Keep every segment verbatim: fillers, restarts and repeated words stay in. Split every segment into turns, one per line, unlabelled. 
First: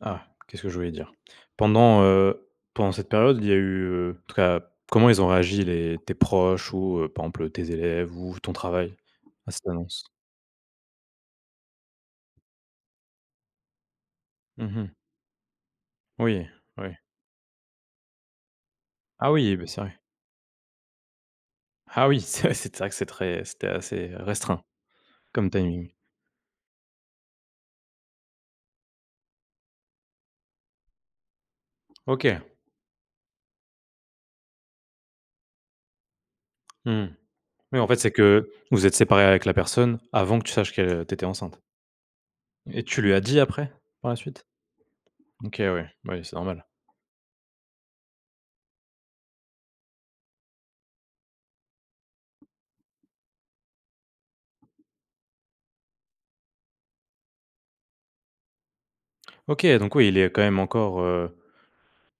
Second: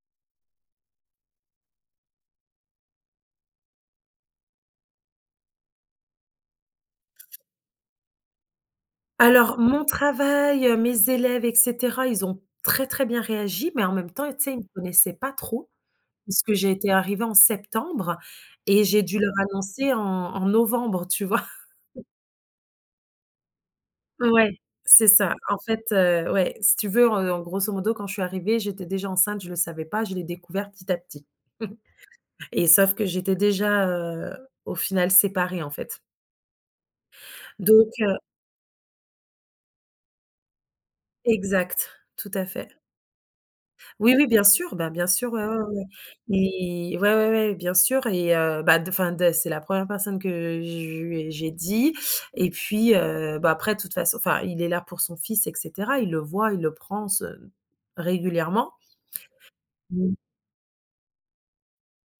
Ah. Qu'est-ce que je voulais dire? Pendant, heu, pendant cette période, il y a eu, heu, en tout cas comment ils ont réagi les tes proches ou, heu, par emple tes élèves ou ton travail, à
Alors,
cette
mon
annonce?
travail, heu, mes élèves et cetera, ils ont très, très bien réagi, mais en même temps, tu sais, ils me
Mmh mh.
connaissaient pas trop,
Oui,
puisque j'ai été
oui.
arrivée en septembre et j'ai dû
Ah
leur
oui, bah c'est
annoncer
vrai.
en en novembre, tu vois?
Ah oui, c'est ouais, c'est vrai, c'est très c'était assez
Ouais,
restreint,
c'est ça.
comme
En fait,
timing.
heu, ouais, si tu veux, heu, en grosso modo, quand je suis arrivée, j'étais déjà enceinte, je le savais pas, je l'ai découvert petit à petit
OK.
et sauf que j'étais déjà, heu, au final séparée, en fait
Mmh. Oui en
donc
fait, c'est
heu
que vous vous êtes séparés avec la personne, avant que tu saches que tu étais enceinte?
Exact, tout à fait.
Et tu lui as dit après, par
Oui,
la
oui, bien
suite?
sûr, bah, bien sûr ouais,
OK
ouais, ouais, ouais.
ouais, oui, c'est normal.
Mais, ouais, ouais, ouais, bien sûr et heu, bah de enfin de c'est la première personne que je lui j'ai dit et puis, heu, bah après de toute façon, enfin, il est là pour son fils et cetera, il le voit, il le prend se régulièrement.
OK, donc oui,
Mmh.
il est quand même encore, heu,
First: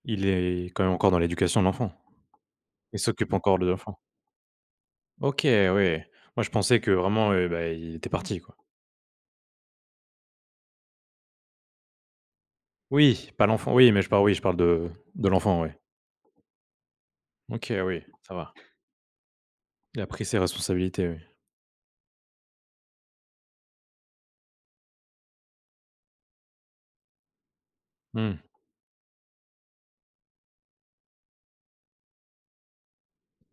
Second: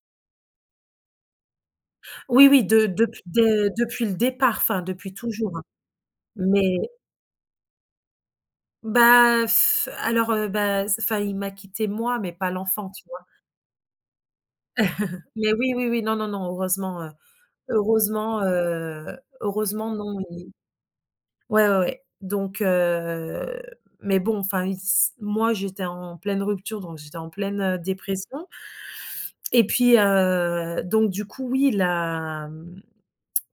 il est quand même encore dans l'éducation de l'enfant.
Oui, oui, de
Il
dep
s'occupe encore de
des depuis
l'enfant.
depuis le départ, enfin depuis
OK
toujours, hein.
oui, moi je
Mais
pensais que vraiment, heu, bah, il était parti, quoi.
Bah, alors, heu, bah, s enfin il m'a quitté moi, mais pas l'enfant, tu vois?
Oui, pas l'enfant oui, mais je parle oui je parle de de
Mais
l'enfant, oui.
oui, oui, oui, non, non, non heureusement, heu,
OK, oui, ça
heureusement,
va.
heu, heureusement
Il a
non
pris ses
i
responsabilités, oui.
ouais, ouais, ouais. Donc heu, mais bon enfin, il s moi j'étais en pleine rupture, donc j'étais en pleine, heu,
Mmh.
dépression et puis, heu, donc du coup oui il l'a hem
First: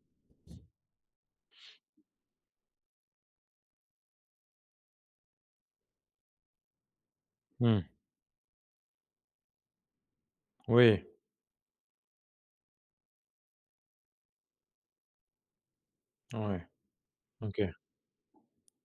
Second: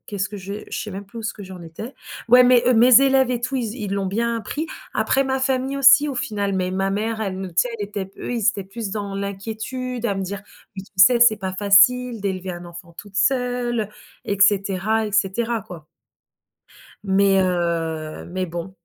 qu'est-ce que je je sais même plus où ce que j'en étais. Ouais, mes mes élèves et tout, ils z l'ont bien pris. Après ma famille aussi au final, mais ma mère, elle nous tu sais,
Mmh.
elle était p eux, ils étaient plus dans l'inquiétude à me dire: «Mais tu
Oui.
sais, c'est pas facile d'élever un enfant toute seule» et cetera et cetera, quoi.
Ouais,
Mais
OK.
heu, mais bon.